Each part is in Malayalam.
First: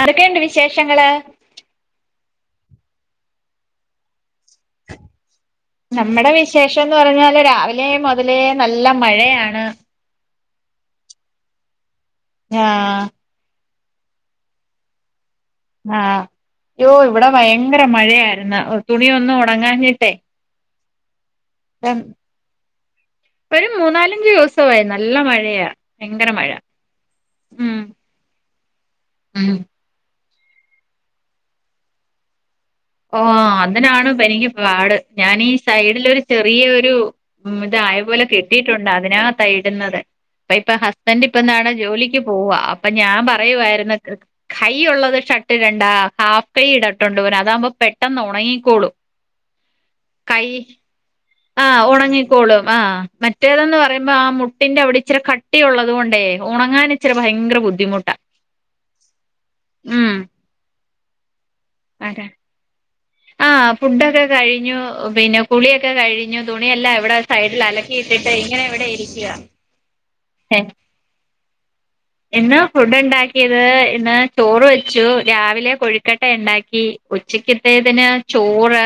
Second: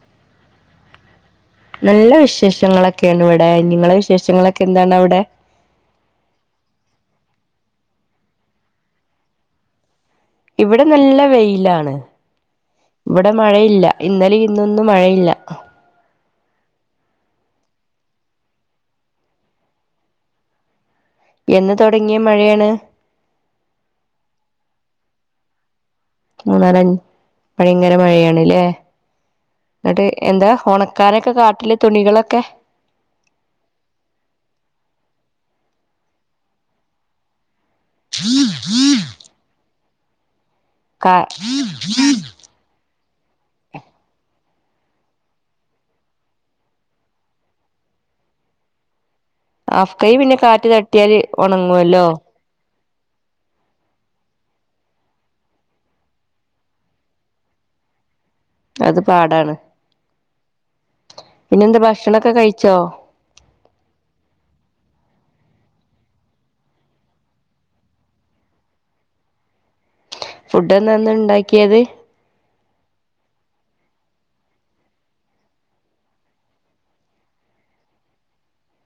ആരൊക്കെണ്ട് വിശേഷങ്ങള് നല്ല വിശേഷങ്ങളൊക്കെയാണ് ഇവിടെ നിങ്ങളെ വിശേഷങ്ങളൊക്കെ എന്താണ് അവടെ നമ്മുടെ വിശേഷംന്ന് പറഞ്ഞാല് രാവിലെ മുതലേ നല്ല മഴയാണ് ഇവിടെ നല്ല വെയിലാണ് ആഹ് വിടെ മഴയില്ല ഇന്നലെ ഇന്നൊന്നും മഴയില്ല ആഹ് യ്യോ ഇവിടെ ഭയങ്കര മഴയായിരുന്ന് തുണിയൊന്നും ഉണങ്ങാഞ്ഞിട്ടേ എന്ന് തുടങ്ങിയ മഴയാണ് പ്പഴും മൂന്നാലഞ്ച് ദിവസവായി നല്ല മഴയ മൂന്നാലൻ ഭയങ്കര മഴയാണ്ലേ ഉം എന്നിട്ട് എന്താ ഒണക്കാനൊക്കെ കാട്ടല് തുണികളൊക്കെ? ഓ അതിനാണ് പ്പ എനിക്ക് പാട് ഞാനീ സൈഡിലോര് ചെറിയഒരു ഉം ഇത് ആയപോലെ കെട്ടിട്ടൊണ്ട് അതിനാത്താ ഇട്ന്നത് പ്പ ഇപ്പ ഹ കാ ബന്റ് ഇപ്പ നാളെ ജോലിക്ക് പോവാ അപ്പൊ ഞാൻ പറയുവാര്ന്ന് കൈ ഒള്ളത് ഷട്ട് ഇടണ്ടാ ഹാഫ്കൈഇടട്ട്ണ്ടൊവാൻ അതാവ്മ്പോ പെട്ടെന്ന് ഒണങ്ങിക്കോളും. ആഫ് കൈ പിന്നെ കാറ്റ് തട്ടിയാല് ഒണങ്ങുവല്ലോ കോളും ആഹ് മറ്റേതെന്ന് പറയ്മ്പ ആ മുട്ടിന്റെ അവ്ടെ ഇച്ചിരി കട്ടിയൊള്ളത് കൊണ്ടേ ഒണങ്ങാന് ഇച്ചര ഭയങ്കര ബുദ്ധിമുട്ടാ അത് പാടാണ് ഉം പിന്നെ എന്താ ഭക്ഷണൊക്കെ കയിച്ചോ? അഹ് ഫുഡൊക്കെ കഴിഞ്ഞു പിന്നെ കുളിയൊക്കെ കഴിഞ്ഞു തുണിയെല്ലാം ഇവ്ടെ സൈഡിൽ അല ട്ടിട്ട് ഇങ്ങനെ ഇവ്ടെ ഇരിക്ക. ഫുഡ് എന്താന്ന് ണ്ടാക്കിയത്? ഇന്ന് ഫുഡ്ണ്ടാക്കിയത് ഇന്ന് ചോറ് വെച്ചു രാവിലെ കൊഴുക്കട്ടയ്ണ്ടാക്കി. ഉച്ചക്കൃത്തേതിന് ചോറ്.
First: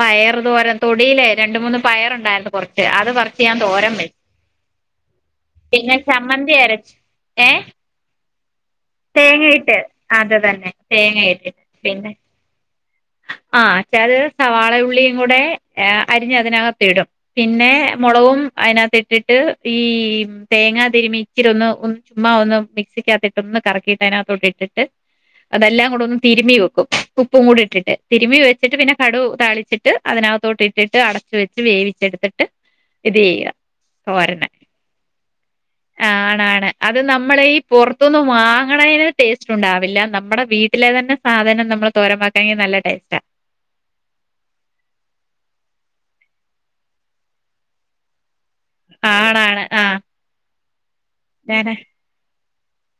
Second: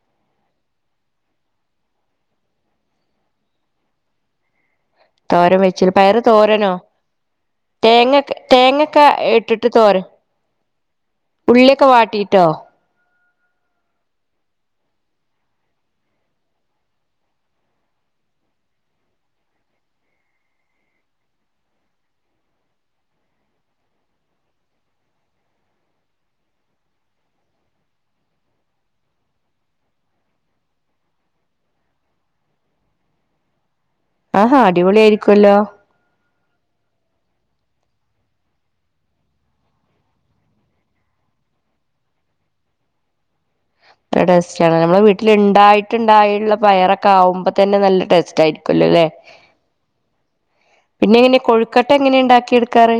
പയറ് തോരന് തൊടിയിലേ രണ്ട് മൂന്ന് പയറൊണ്ടാര്ന്നു കൊറ്ച്ച് അത് പറ്ച്ച് ഞാൻ തോരം വെ തോരം വെച്ചിണ് പയറ് ചമ്മന്തി തോരനോ അരച്ച് ഏഹ് തേങ്ങക്കെ തേങ്ങ ക്ക ഇട്ടിട്ട് തേങ്ങയിട്ട് തോരന് അത് തന്നെ തേങ്ങയിട്ടിട്ട് ഉള്ളി ഒക്കെ പിന്നെ വാട്ടീട്ടോ? ആഹ് [unintelligible] സവാള യുള്ളിയും കൂടെ എ അരിഞ്ഞ് അതിനകത്തിടും. പിന്നെ മൊളകും അയ്നാത്തിട്ടിട്ട് ഈ തേങ്ങാ തിരിമി ഇച്ചിരി ഒന്ന് ഒന്ന് ചുമ്മാ ഒന്ന് മിക്സിക്കാത്തിട്ട് ഒന്ന് കറക്കിട്ടയ്നാത്തോട്ടിട്ട് അതെല്ലാം കൂടെ ഒന്ന് തിര്മിവെക്കും ഉപ്പും കൂടി ഇട്ട്. ട്ട് തിര്മി വെച്ചിട്ട് പിന്നെ കടുതാളിച്ചിട്ട് അതിനാത്തോട്ട് ഇട്ടിട്ട് അടച്ച് വെച്ച് വേവിച്ചെട്ത്ത്ട്ട്. ഇത് ചെയ്യാ. ആഹാ അടിപൊളി ആയിരിക്കുല്ലോ. ആഹ് ആണാണ് അത് നമ്മടെയി പൊറ്ത്തുന്ന് വാങ്ങ്ണയ്ന് ടേസ്റ്റ് ഉണ്ടാവില്ല നമ്മടെ വീട്ടിലെ തന്നെ സാധനം നമ്മള് തോരം [unintelligible] നല്ല ടേസ്റ്റാ. നല്ല ടേസ്റ്റാണ് ഞമ്മളെ വീട്ടിലിണ്ടായിട്ട്ണ്ടായ്ള്ള പയറെതക്കാവ്മ്പ തന്നെ നല്ല ടേസ്റ്റായിരി കൊല്ലുലേ ആണാണ് ആഹ് പിന്നെ എങ്ങനെ ഞാന് കൊഴുക്കട്ട എങ്ങനെയുണ്ടാക്കി എട്ക്കാറ്?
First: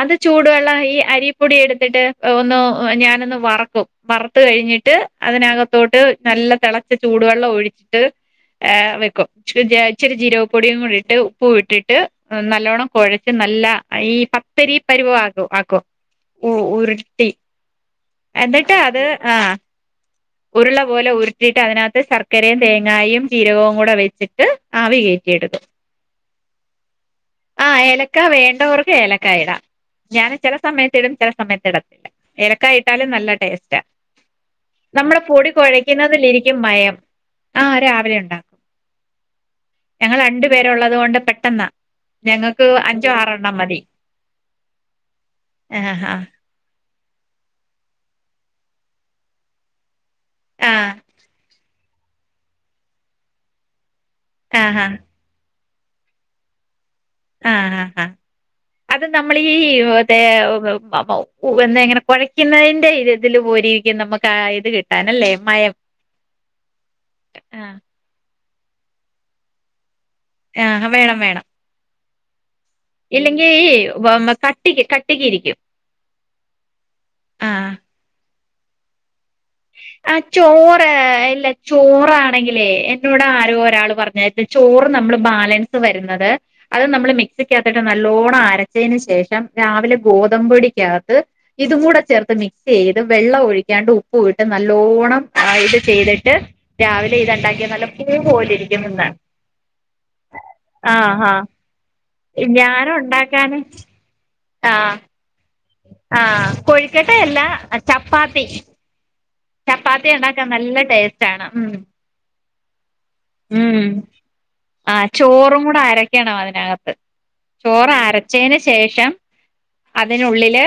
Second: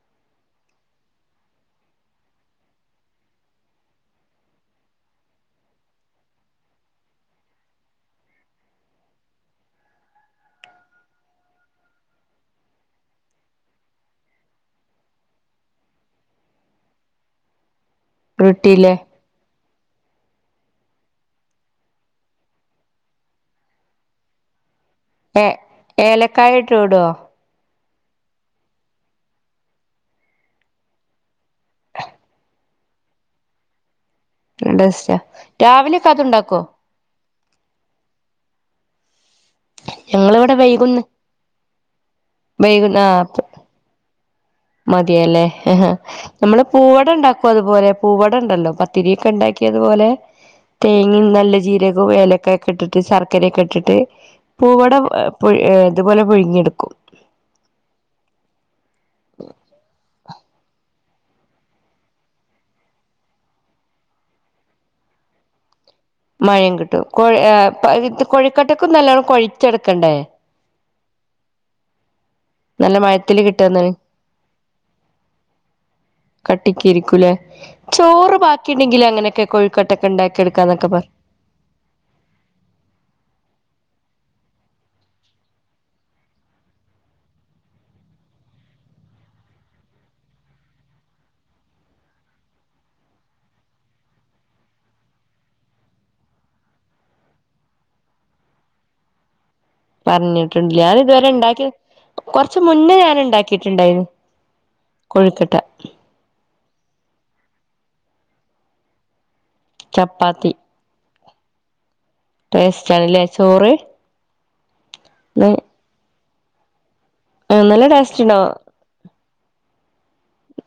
അത് ചൂടുവെള്ളം ഈ അരിപ്പൊടി എട്ത്തിട്ട് ഒന്നു ഞാനൊന്ന് വറക്കും. വറ്ത്ത് കഴിഞ്ഞിട്ട് അതിനകത്തോട്ട് നല്ല തെളച്ച ചൂടുവെള്ളം ഒഴിച്ച്. ഏഹ് വെക്കും ച്ചി ഏ ഇച്ചിരി ജീരകപ്പൊടിയും കൂടെ ഇട്ട് ഉപ്പുവിട്ടിട്ട്. നല്ലോണം കൊഴച്ച് നല്ല ഈ പ ത്തിരി പര് വാക്കും ആക്കും ഉ ഉര്ട്ടി എന്നിട്ട് റൊട്ടിയിലെ അത് ആഹ്. ഉര്ളപോലെ ഉര്ട്ടിട്ട് അതിനാത്ത് ശർക്കരേം തേങ്ങായും ജീരകവും കൂടെ വെച്ചിട്ട് ആവി കേ ഏ ഏലക്കായ ഇട്ട്കൊടുവോ? ആഹ് ഏലക്ക വേണ്ടവർക്ക് ഏലക്കയിടാം. ഞാൻ ചെലസമയത്തിടും. ചെലസമയത്തിടത്തില്ല. ഏലക്കായിട്ടാലും നല്ല ടേസ്റ്റാ നല്ല ടേസ്റ്റാ നമ്മടെ പൊടി രാവിലെയൊക്കെ കൊഴക്ക്ന്നതിലിരിക്കും അതുണ്ടാക്കുവോ മയം ആഹ് രാവിലെയൊണ്ടാക്കും. ഞങ്ങള് രണ്ടു ഞങ്ങളിവിടെ പേരൊള്ളത് വൈകുന്ന കൊണ്ട് പെട്ടെന്നാ ഞങ്ങക്ക് വൈകുന്ന അഞ്ചോ ആ ആറെണ്ണം മതി. മതിയല്ലേ. ആഹ് ആഹ് നമ്മള് പൂവടണ്ടാക്കും അതുപോലെ പൂവടണ്ടല്ലോ പത്തിരിക്കെണ്ടാക്കിയതുപോലെ. ആഹ് തേങ്ങിം നല്ല ജീരകോം ഏലക്കായക്കെയിട്ടിട്ട് ശർക്കരയൊക്കെയിട്ടിട്ട്. ആഹ് ആഹ് പൂവട പുഴ് ഇതുപോലെ പുഴുങ്ങിയെടുക്കും. നമ്മളീ ദേ മ മ എന്തങ്ങനെ കൊഴക്ക്ന്നതിന്റെ ഇതില് പോലിരിക്കും നമ ട്ടാ യിത് കിട്ടാനല്ലേ മയം. മയം കിട്ടും കൊഴ് എ ആഹ് പ ഇത് കൊഴിക്കട്ടക്കും നല്ലോണം കൊഴിച്ചെട്ക്കണ്ടേ? ആഹ് വേണം വേണം. നല്ല മഴത്തില് ഇല്ലെങ്കിൽ കിട്ടാന്ന് വ മ കട്ടിക്ക് കട്ടിക്ക് ഇരിക്കും. കട്ടിക്കിരിക്കും ലെ ആഹ് ചോറ് ബാക്കി ണ്ടെങ്കിൽ അങ്ങനെക്കെ. ആഹ് ചോറ് എല്ല ചോറാണെങ്കിലേ എന്നോട് ആരോ ഒരാൾ പറഞ്ഞായിരുന്നു ചോറ് നമ്മള് ബാലൻസ് വരുന്നത്. അത് നമ്മള് മിക്സിക്കകത്തിട്ട് നല്ലോണം അരച്ചതിന് ശേഷം രാവിലെ ഗോതമ്പൊടിക്കകത്ത്. ഇതും കൂടെ ചേർത്ത് മിക്സ് ചെയ്ത് വെള്ളം ഒഴിക്കാണ്ട്. പൂവിട്ട് നല്ലോണം ആഹ് ഇത് ചെയ്തിട്ട് രാവിലെ ഇത്ണ്ടാക്ക്യ നല്ല പൂ പോലെയിരിക്കുമെന്ന് പർഞ്ഞിട്ട്ണ്ട്ലേ ഞാൻ ഇത് വെരെ ആഹ് ഇണ്ടാക്ക്യോ കൊർച്ച് ഞാനും മുന്നെ ഞാന് ഉണ്ടാക്കാന് ഇണ്ടാക്കീട്ട്ണ്ടായ്നി ആഹ് കൊഴ്ക്കട്ടാ ആഹ് കൊഴ്ക്കെട്ടയല്ലാ ചപ്പാത്തി ചപ്പാത്തിയ്ണ്ടാക്കാൻ ചപ്പാത്തി നല്ല ടേസ്റ്റാണ് ഊം ടേസ്റ്റാണ് ലെ ഉം ആഹ് ചോറും കൂടെ അരയ്ക്കണം അതിനകത്ത് നല്ല ചോറ ടേസ്റ്റ് ഉണ്ടാവും അരച്ചേ‌ന് ശേഷം അതിനുള്ളില്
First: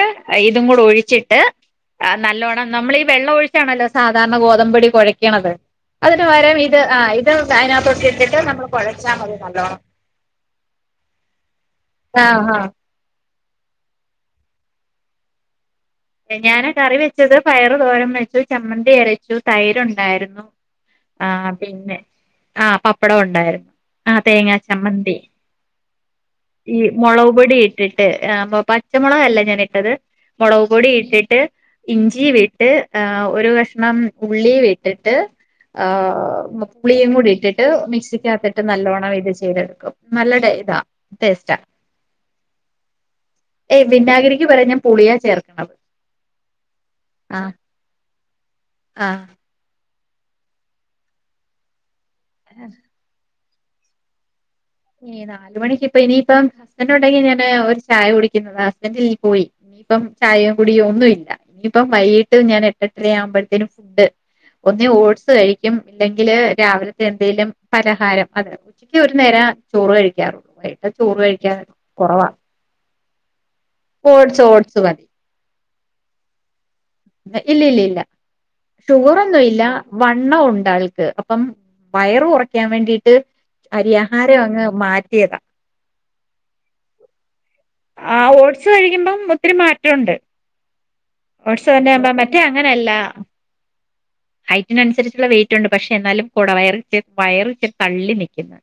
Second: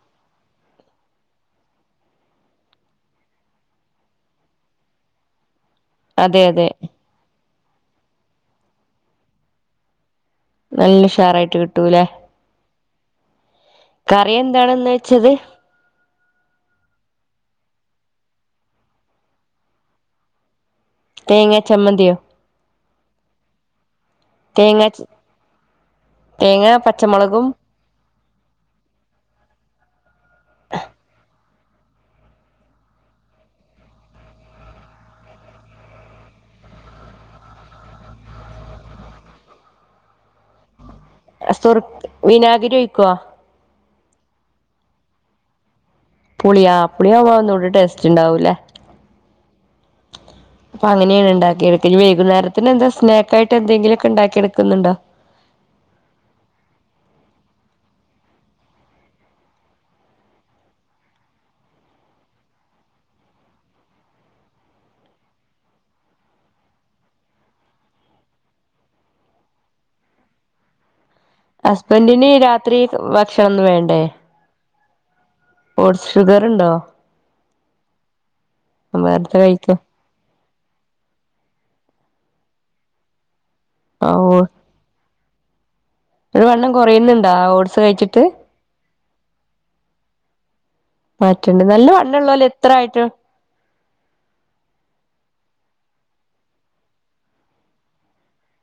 ഇതും കൂടെ ഒഴിച്ചിട്ട് ആഹ് നല്ലോണ്ണം നമ്മളീ വെള്ളം ഒഴിച്ചാണല്ലോ സാധാര്ണ ഗോതമ്പൊടി കൊഴക്ക്ണത് അതെ അതിന്പകരം അതെ ഇത് ആഹ് ഇത് അയ്നക്‌ത്തോട്ടിട്ടിട്ട് നമ്മള് കൊഴച്ചാമതി നല്ലോണം നല്ല ഉഷാറായ്ട്ട് കിട്ടൂലേ ആഹ് ഹാഹ് കറി എന്താണ്ന്ന് വെച്ച്ത് ഞാന് കറി വെച്ചെത് പയറ് തോരം വെച്ചു ചമ്മന്തി അരച്ചു തൈരുണ്ടായ്ര്ന്നു ആഹ് തേങ്ങാ പിന്നെ ചമ്മന്തിയോ ആഹ് പപ്പടം ഉണ്ടായ്ര് ആഹ് തേങ്ങാ തേങ്ങ ചമ്മന്തി തേങ്ങ ഈ മൊളക് പച്ചമുളകും പൊടീ ട്ടിട്ട് ഏഹ് പോ പച്ചമാെളകല്ല ഞാനിട്ടത് മാെളകു പൊടി ഇട്ടിട്ട് ഇഞ്ചീം വിട്ട് ആഹ് ഒരു കഷ്ണം ഉള്ളീം വിട്ട്ട്ട് ആഹ് പുളിയും കൂടെ ഇട്ടിട്ട് മിക്സിക്കകത്തിട്ട് നല്ലോണം ഇത് ചെയ്തെട്ക്കും നല്ല ടെ ഇതാ ടേസ്റ്റാ സുർക് വിനാഗിരി ഒയ്ക്കോ ഏയ് വിനാഗിരിയ്ക്ക് പകരം പുളിയാ ചേർക്ക്ണത് പുളിയാ പുളിയാവുമ്പം ഒന്നൂടെ ടേസ്റ്റ്ണ്ടാവു ലേ ആഹ് അപ്പ അങ്ങനെയാണ് ഇണ്ടാക്കിയതൊക്കെ ഞ്ഞ് വെയ്കുന്നേരത്തിനെന്താ സ്നാ ക്കായിട്ട് എന്തെങ്കിലൊക്കെ ണ്ടാക്കി എട്ക്ക്ന്ന്ണ്ടോ ഏഹ് നാല് മണിക്ക് ഇപ്പ ഇനിയിപ്പം ഹസ്ബന്റ് ഉണ്ടെങ്കി ഞാന് ഒര് ചായ കുടിക്ക്ന്നതാ ഹസ്ബന്റ് ൽ പോയി ഇനിയിപ്പം ചായെ കുടിയാെ ഒന്നും ഇല്ല ഇനിയിപ്പം വൈകിട്ട് ഞാൻ എട്ട് എട്ടെര്യാവുംമ്പഴ്ത്തേനും ഫുഡ്ഡ് ഒന്നേ ഓട്സ് കഴിക്കും ഇല്ലെങ്കില് രാവിലത്തെ എന്തേലും പലഹാരം അതെ ഉച്ചക്ക് ഒര് നേരാ ചോറ് കഴിക്കാറൊള്ളൂ വൈകീട്ട് ചോറ് കഴി ക്ക്യാ കാെറവാ ഹസ്ബൻഡിന് രാത്രി ഭക്ഷണൊന്നും വേണ്ടേ ഓട്സ് ഓട്സ് മതി ഓട്സ് ഷുഗർ ഉണ്ടോ ഇല്ലില്ലില്ല നേരത്തെ ഷുഗറൊന്നും ഇല്ലാ കഴിക്കും വണ്ണം ഉണ്ട് ആൾക്ക് അപ്പം വയറ് കൊറയ്ക്കാൻ വേണ്ടീട്ട് അരി ആ ആഹാരം ങ്ങ് മാറ്റിയതാ ട്ട് വണ്ണം കാെറയ്ന്ന്ണ്ടാ ഓട്സ് കഴിച്ചിട്ട് ആഹ് ഓട്സ് കഴിക്കുമ്പം ഒത്തിരി മാറ്റൊണ്ട് മാറ്റണ്ട് ഓട്സ് നല്ല തന്നെ ആകുമ്പം വണ്ണമുള്ള മറ്റേ പോലെ എത്ര അങ്ങെനെയല്ലാ ആയിട്ടും ഹൈറ്റിനൻസരിച്ചുള്ള വെയിറ്റുണ്ട് പക്ഷേ എന്നാലും കൊട വയറ്ണ്ട് വയറ് ഇച്ച് തള്ളി നിക്ക്ന്ന്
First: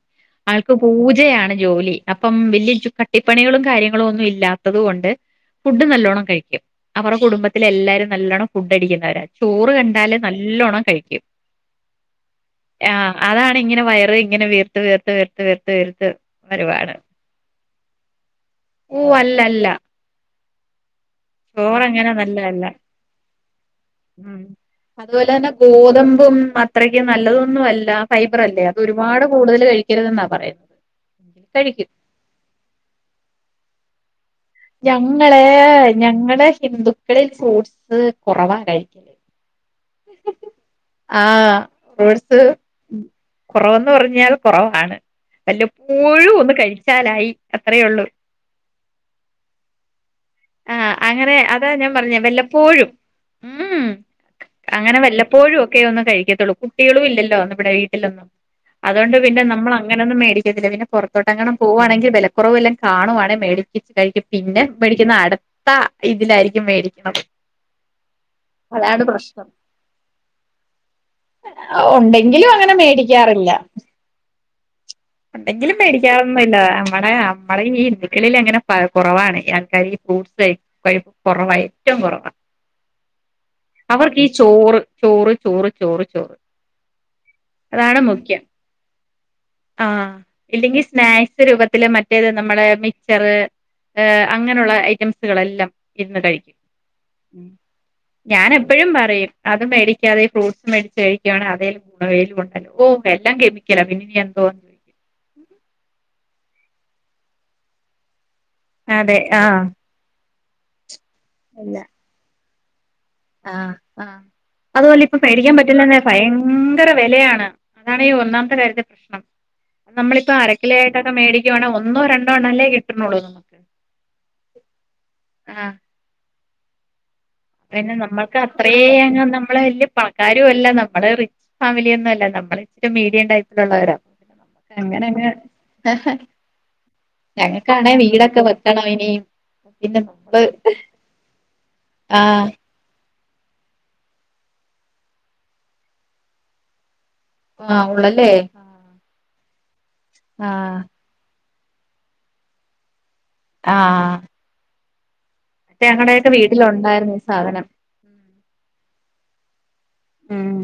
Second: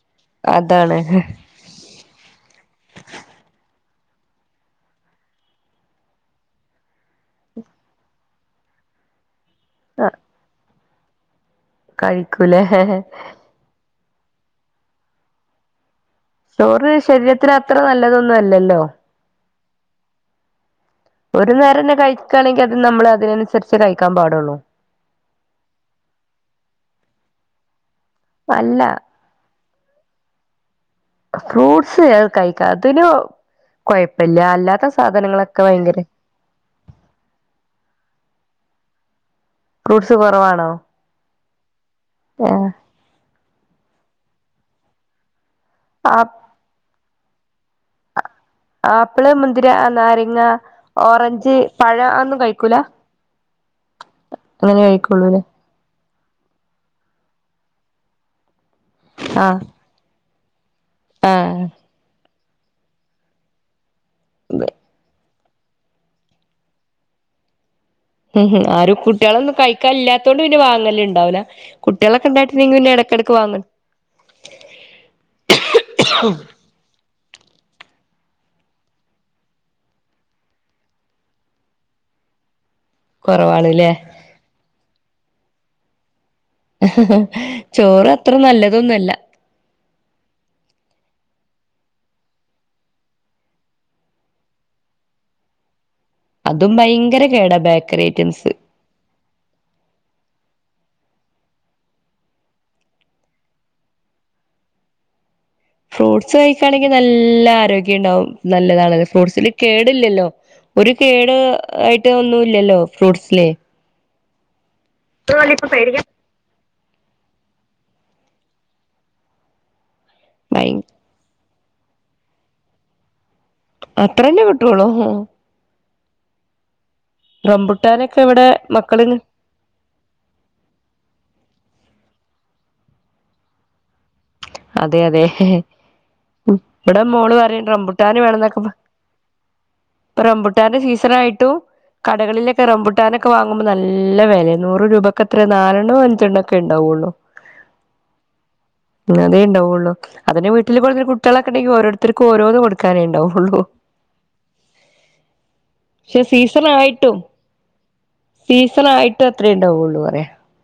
ആൾക്ക് അതാണ് പൂജയാണ് ജോലി അപ്പം വെല്യ ജോ കട്ടിപ്പണികളും കാര്യങ്ങളും ഒന്നും ഇല്ലാത്തത് കൊണ്ട് ഫുഡ്ഡ് നല്ലോണം കഴിക്കും കുടുംബത്തിലെല്ലാരും നല്ലോണം ഫുഡ്ഡടിക്ക്ന്നവരാ ചോറ് കണ്ടാല് നല്ലോണം കഴിക്കും കഴിക്കുലേ അതാണിങ്ങനെ വയറ് ഇങ്ങനെ വീർത്ത് വീർത്ത് വീർത്ത് വീർത്ത് വീർത്ത് ചോറ് വരുവാണ് ശരീരത്തിന് അത്ര നല്ലതൊന്നും അല്ലല്ലോ. ഓഹ് അല്ലല്ല ഒരു നേരന്നെ ചോറങ്ങനെ കഴിക്കാണെങ്കി നല്ലതല്ല അത് നമ്മള് അതിനൻസരിച്ചേ കഴിക്കാൻ പാടൊള്ളൂ അതുപോല തന്നെ ഗോതമ്പും അത്രക്ക് നല്ലതൊന്നും അല്ല ഫൈബറല്ലേ, അത് അല്ല ഒരുപാട് കൂടുതല് കഴിക്കര്തെന്നാ പറയുന്നെ ഫ്രൂട്ട്സ് കഴിക്കാം, അതിന് കൊഴപ്പില്ല അല്ല ഞങ്ങള് ഞങ്ങള് ഹിന്ദുക്കളിൽ ഫ്രൂട്ട്സ് കുറവാ കഴിക്കല് ഫ്രൂട്ട്സ് കുറവാണോ ആഹ് ഫ്രൂട്സ് ഏഹ് ഉം കൊറവന്ന് പറഞ്ഞാൽ കുറവാണ്, ആ വല്ലപ്പോഴും ഒന്ന് കഴിച്ചാലായി അത്രേ ഒള്ളൂ ആപ്പ്ള് മുന്തിരി അ നാരങ്ങ ആഹ് അങ്ങനെ ഓറഞ്ച് അതാ ഞാൻ പഴം പറഞ്ഞെ അതൊന്നും കഴിക്കൂല വല്ലപ്പോഴും ഉം അങ്ങനെ വല്ലപ്പോഴും ഒക്കെ ഒന്ന് കഴിക്കത്തൊള്ളു കു ട്ടികളും ഇല്ലല്ലോ നമ്മുടെ വീട്ടിലൊന്നും, അത്കൊണ്ട് പിന്നെ ആഹ് നമ്മള് അങ്ങനൊന്നും മേടിക്കത്തില്ല, പിന്നെ പൊറത്തോട്ടെങ്ങാണും ആഹ് പോകുവാണെങ്കി വെലക്കുറവുവല്ലോം കാണുവാണേ മേടിപ്പിച്ച് കഴിക്കും. പിന്നെ ഉം മേടിക്കുന്നെ അടു ത്ത ഇതിലായിരിക്കും മേടിക്കണത് ഉം ഉം ആരും കുട്ട്യാളോന്നും കഴിക്കാൻ ഇല്ലാത്തോണ്ട് പിന്നെ വാങ്ങല്ണ്ടാവൂല. കുട്ട്യാളൊക്കെ ണ്ടായിട്ട്ണ്ടെങ്കി പിന്നെ എട ക്കാറില്ല [unintelligible] ഉണ്ടങ്കിലും മേടിക്കാറൊന്നുമില്ല, നമ്മടെ നമ്മടെ ഈ ഹിന്ദുക്കളിൽ അങ്ങനെ പ കൊറവാണ്, ഈ ആൾക്കാര് ഫ്രൂട്ട്സ് [inaudible] എപ്പഴും കൊറവാ ഏറ്റവും കൊറവാ കുറവാണ്ല്ലേ അവർക്കീ ചോറ് ചോറ് ചോറ് ചോറ് ചോറ് അതാണ് ചോറ് അത്ര മുഖ്യം നല്ലതൊന്നുല്ല ആഹ് ഇല്ലെങ്കിൽ സ്നാക്സ് രൂപത്തില് മറ്റേത് നമ്മളെ മിച്ചറ് അങ്ങനുള്ള ഐറ്റംസുകളെല്ലാം ഇരുന്ന് കഴിക്കും അതും ഭയങ്കര കേടാ ബേക്കറി ഐറ്റംസ് എപ്പഴും പറയും അത് മേടിക്കാതെ ഫ്രൂട്ട്സ് മേടിച്ച് കഴിക്കുകവാണെ അതേ വേലും ഒണ്ടല്ലോ, ഓഹ് എല്ലാം കെമിക്കലാ പിന്നിനി എന്തോവാ ഫ്രൂട്ട്സ് കഴിക്കാണെങ്കിൽ നല്ല ആരോഗ്യണ്ടാവും, നല്ലതാണത്. അതെ ഫ്രൂട്ട്സില് ആഹ് കേടില്ലല്ലോ? ഒരു കേട് ഇല്ല ആയിട്ട് ഒന്നുല്ലല്ലോ? ആഹ് ആഹ് അതുവല്ല ഇപ്പം മേടിക്കാൻ പറ്റൂലന്നെ ഭയ ങ്കര വെലയാണ്, അതാണ് ഈ ഒന്നാമത്തെ കാര്യത്തെ പ്രശ്നം. നമ്മളിപ്പോ ഭയ അരക്കിലോയൊക്കെ ക്ക മേടിക്കുവാണേൽ ഒന്നൊ രണ്ടോ എണ്ണം അല്ലേ കിട്ട്ണോള്ളൂ അത്രന്നേ കിട്ടൊള്ളു ഉം ആഹ് പിന്നെ റംബുട്ടാനൊക്കെ നമ്മൾക്ക് ഇവിടെ അത്രേം മക്കളിന് അങ്ങ് നമ്മള് വല്ല്യ പണക്കാരും അല്ല, നമ്മള് റി ഫാമിലിയൊന്നും അല്ല, നമ്മള് ഇച്ചിരി മീഡിയം ടൈപ്പിലുള്ളവരാ അതെ അതെ അങ്ങനങ്ങ് അഹ് ഇവിടെ മോള് പറയും ഞങ്ങക്കാണേ റംബുട്ടാന് വീടൊക്കെ വേണംന്നൊക്കെ വെക്കണം ഇപ്പൊ ഇനീം പിന്നെ [unintelligible] സണായിട്ടും ആഹ് കടകളിലൊക്കെ റമ്പൂ ട്ടാനൊക്കെ വാങ്ങുമ്പോ നല്ല വെലയാ, നൂറ് രൂപക്കെത്രയാ നാലെണ്ണോ അഞ്ചെണ്ണോ ക്കെണ്ടാവൊള്ളൂ ആഹ് ഉള്ളല്ലേ? അതേണ്ടാവൊള്ളു, അതന്നെ വീട്ടില് ആഹ് ഇത്പോലെ കുട്ട്യാളൊക്കണ്ടെങ്കില് ഓരോര്ത്തർക്കു ഓരോന്ന് കൊടു ക്കാനേണ്ടാവൊള്ളൂ ആഹ് ഞങ്ങടെയൊക്കെ വീട്ടില് ഒണ്ടായിരുന്നു ഈ സാധനം സീസണായിട്ട് അത്രേണ്ടാവൊള്ളൂ പറയാൻ ഉം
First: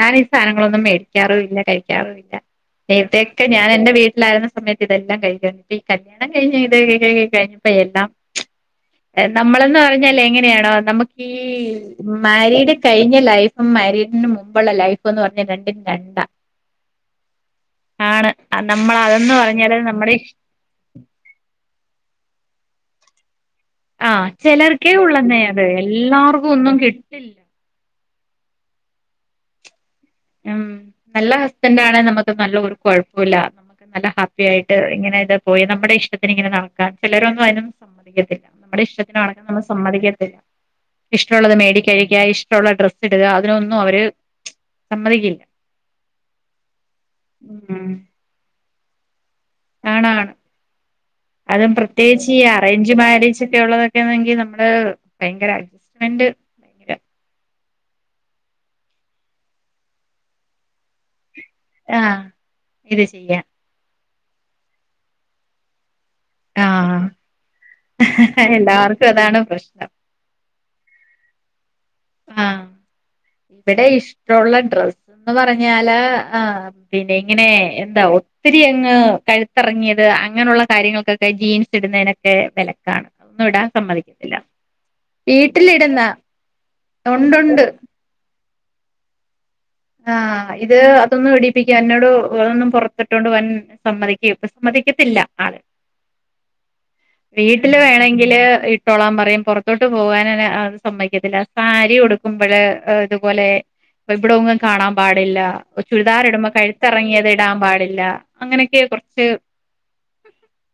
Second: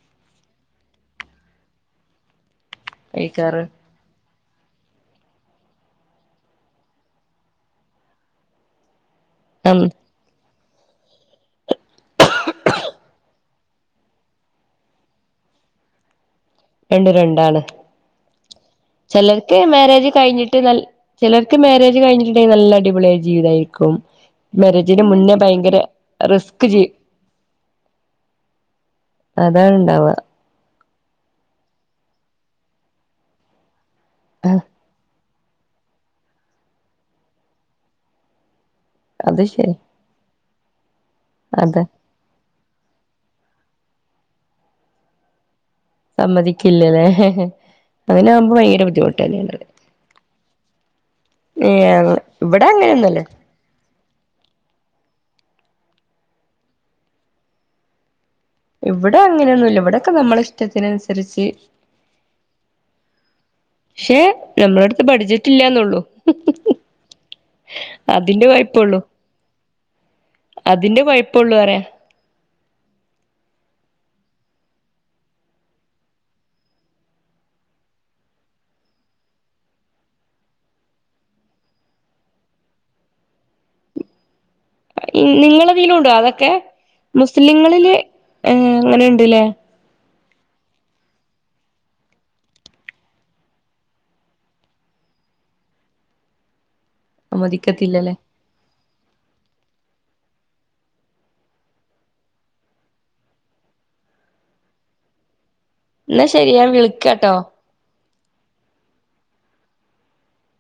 ഞാൻ ഈ സാധനങ്ങളൊന്നും മേടിക്കാറുല്ല കഴിക്കാറുല്ല നേരത്തൊക്കെ കഴിക്കാറ് ഞാൻ എൻറെ വീട്ടിലായിരുന്ന സമയത്ത് ഇതെല്ലാം കഴിക്കുവായിരുന്നു പ്പ ഈ കല്യാണം കഴിഞ്ഞ് ഇത് കഴിഞ്ഞപ്പോ എല്ലാം നമ്മളന്ന് ഉം പറഞ്ഞാൽ എങ്ങനെയാണോ നമുക്ക് ഈ മാരിഡ് കഴിഞ്ഞ ലൈഫ് മരീഡിന് മുമ്പുള്ള ലൈഫ് ന്ന് പറഞ്ഞ രണ്ടും രണ്ടാ രണ്ട് രണ്ടാണ് ആണ് നമ്മൾ അതെന്ന് ചിലർക്ക് പറഞ്ഞാല് മാരേജ് നമ്മുടെ കഴിഞ്ഞി ട്ട് നൽ ചിലർക്ക് മാരേജ് കഴിഞ്ഞിട്ടുണ്ടെങ്കിൽ നല്ല അടിപൊളി ആയ ജീവിതമായിരി ക്കും ആ ചിലർക്കേ മരേജിന് മുന്നേ ഉള്ളെന്നേ അത് ഭയങ്കര എല്ലാവർക്കും റിസ്ക് ഒന്നും ജീ കിട്ടില്ല അതാണ് ണ്ടാവ്ക ഉം നല്ല ഹസ്ബൻറ് ആണെ നമുക്ക് നല്ല ഒരു കുഴപ്പല്ല നല്ല ഹാപ്പി ആയിട്ട് ഇങ്ങനെ ഇത് പോയി നമ്മടെ ഇഷ്ടത്തിന് ഇങ്ങനെ നടക്കാൻ ചിലരൊന്നും അതിനൊന്നും സമ്മതിക്കത്തില്ല നമ്മടെ ഇഷ്ടത്തി ത്തിന് അത് നടക്കാൻ നമ്മ ശരി സമ്മതിക്കത്തില്ല ഇഷ്ടമുള്ളത് അതെ മേടികഴിക്കുക ഇഷ്ടമുള്ള ഡ്രസ്സ് ഇടുക അതിനൊന്നും അവര് സമ്മതിക്കില്ല സമ്മതിക്കില്ലല്ലേ ഉം അതിനാകുമ്പോ ഭയങ്കര ബുദ്ധിമുട്ട് തന്നെയള്ളത് ആണാണ് അതും ഏ പ്രത്യേകിച്ച് ഈ ഇവിടെ അറേഞ്ച് അങ്ങനെയൊന്നുല്ല മാരേജ് ക്കെ ഉള്ളതൊക്കെ ആണെങ്കിൽ നമ്മള് ഭയങ്കര അഡ്ജസ്റ്റ്മെന്റ് ഭയങ്കര ഇവിടെ അങ്ങനെയൊന്നുല്ല ഇവിടെക്ക നമ്മള ഇഷ്ടത്തിനനുസരിച്ച് ആഹ് ഇത് ചെയ്യാം ക്ഷെ നമ്മുടെ അടുത്ത് ബഡ്ജറ്റ് ഇല്ലന്നുള്ളു ആഹ് അതിന്റെ കൊഴപ്പള്ളൂ എല്ലാർക്കും അതാണ് പ്രശ്നം അതിന്റെ കൊയ്പ്പള്ളൂ അറയാ ആഹ് ഇവിടെ ഇഷ്ട്ടൊള്ള ഡ്രസ്ന്ന് പറഞ്ഞാല് ആഹ് പിന്നെ ഇങ്ങനെ എന്താ ഒത്തിരി അങ്ങ് കഴുത്തിറങ്ങിയത് അങ്ങനെയുള്ള കാര്യങ്ങൾക്കൊക്കെ ജീൻസ് ഇടുന്നതിനൊ ക്കെ വിലക്കാണ് അതൊന്നും ഇടാൻ സമ്മതിക്കത്തില്ല നിങ്ങളതിലും വീട്ടിലിടുന്ന ഉണ്ടോ അതൊക്കെ ഉണ്ടുണ്ട് മുസ്ലിങ്ങളില് അങ്ങനെ ണ്ട്ല്ലേ ആഹ് ഇത് അതൊന്നും ഇടിപ്പിക്കാ എന്നോട് അതൊന്നും പുറത്തിട്ടോണ്ട് പോവാൻ- സമ്മതിക്ക ഇപ്പസമ്മതിക്കത്തില്ല ആള് വീട്ടില് സമ്മതിക്കത്തില്ലല്ലേ വേണെങ്കില് ഇ ട്ടോളാൻ പറയും പുറത്തോട്ട് പോകാനാണെ അത് സമ്മക്കത്തില്ല സാരി ഉടുക്കുമ്പഴ് ഇതുപോലെ [unintelligible] കാണാൻ പാടില്ല ചുരിദാർ എന്നാ ഇടുമ്പോ ശരി ഞാൻ കഴുത്തിറങ്ങിയത് വിളിക്കാട്ടോ ഇടാൻ പാടില്ല അങ്ങനെയൊക്കെ കുറച്ച്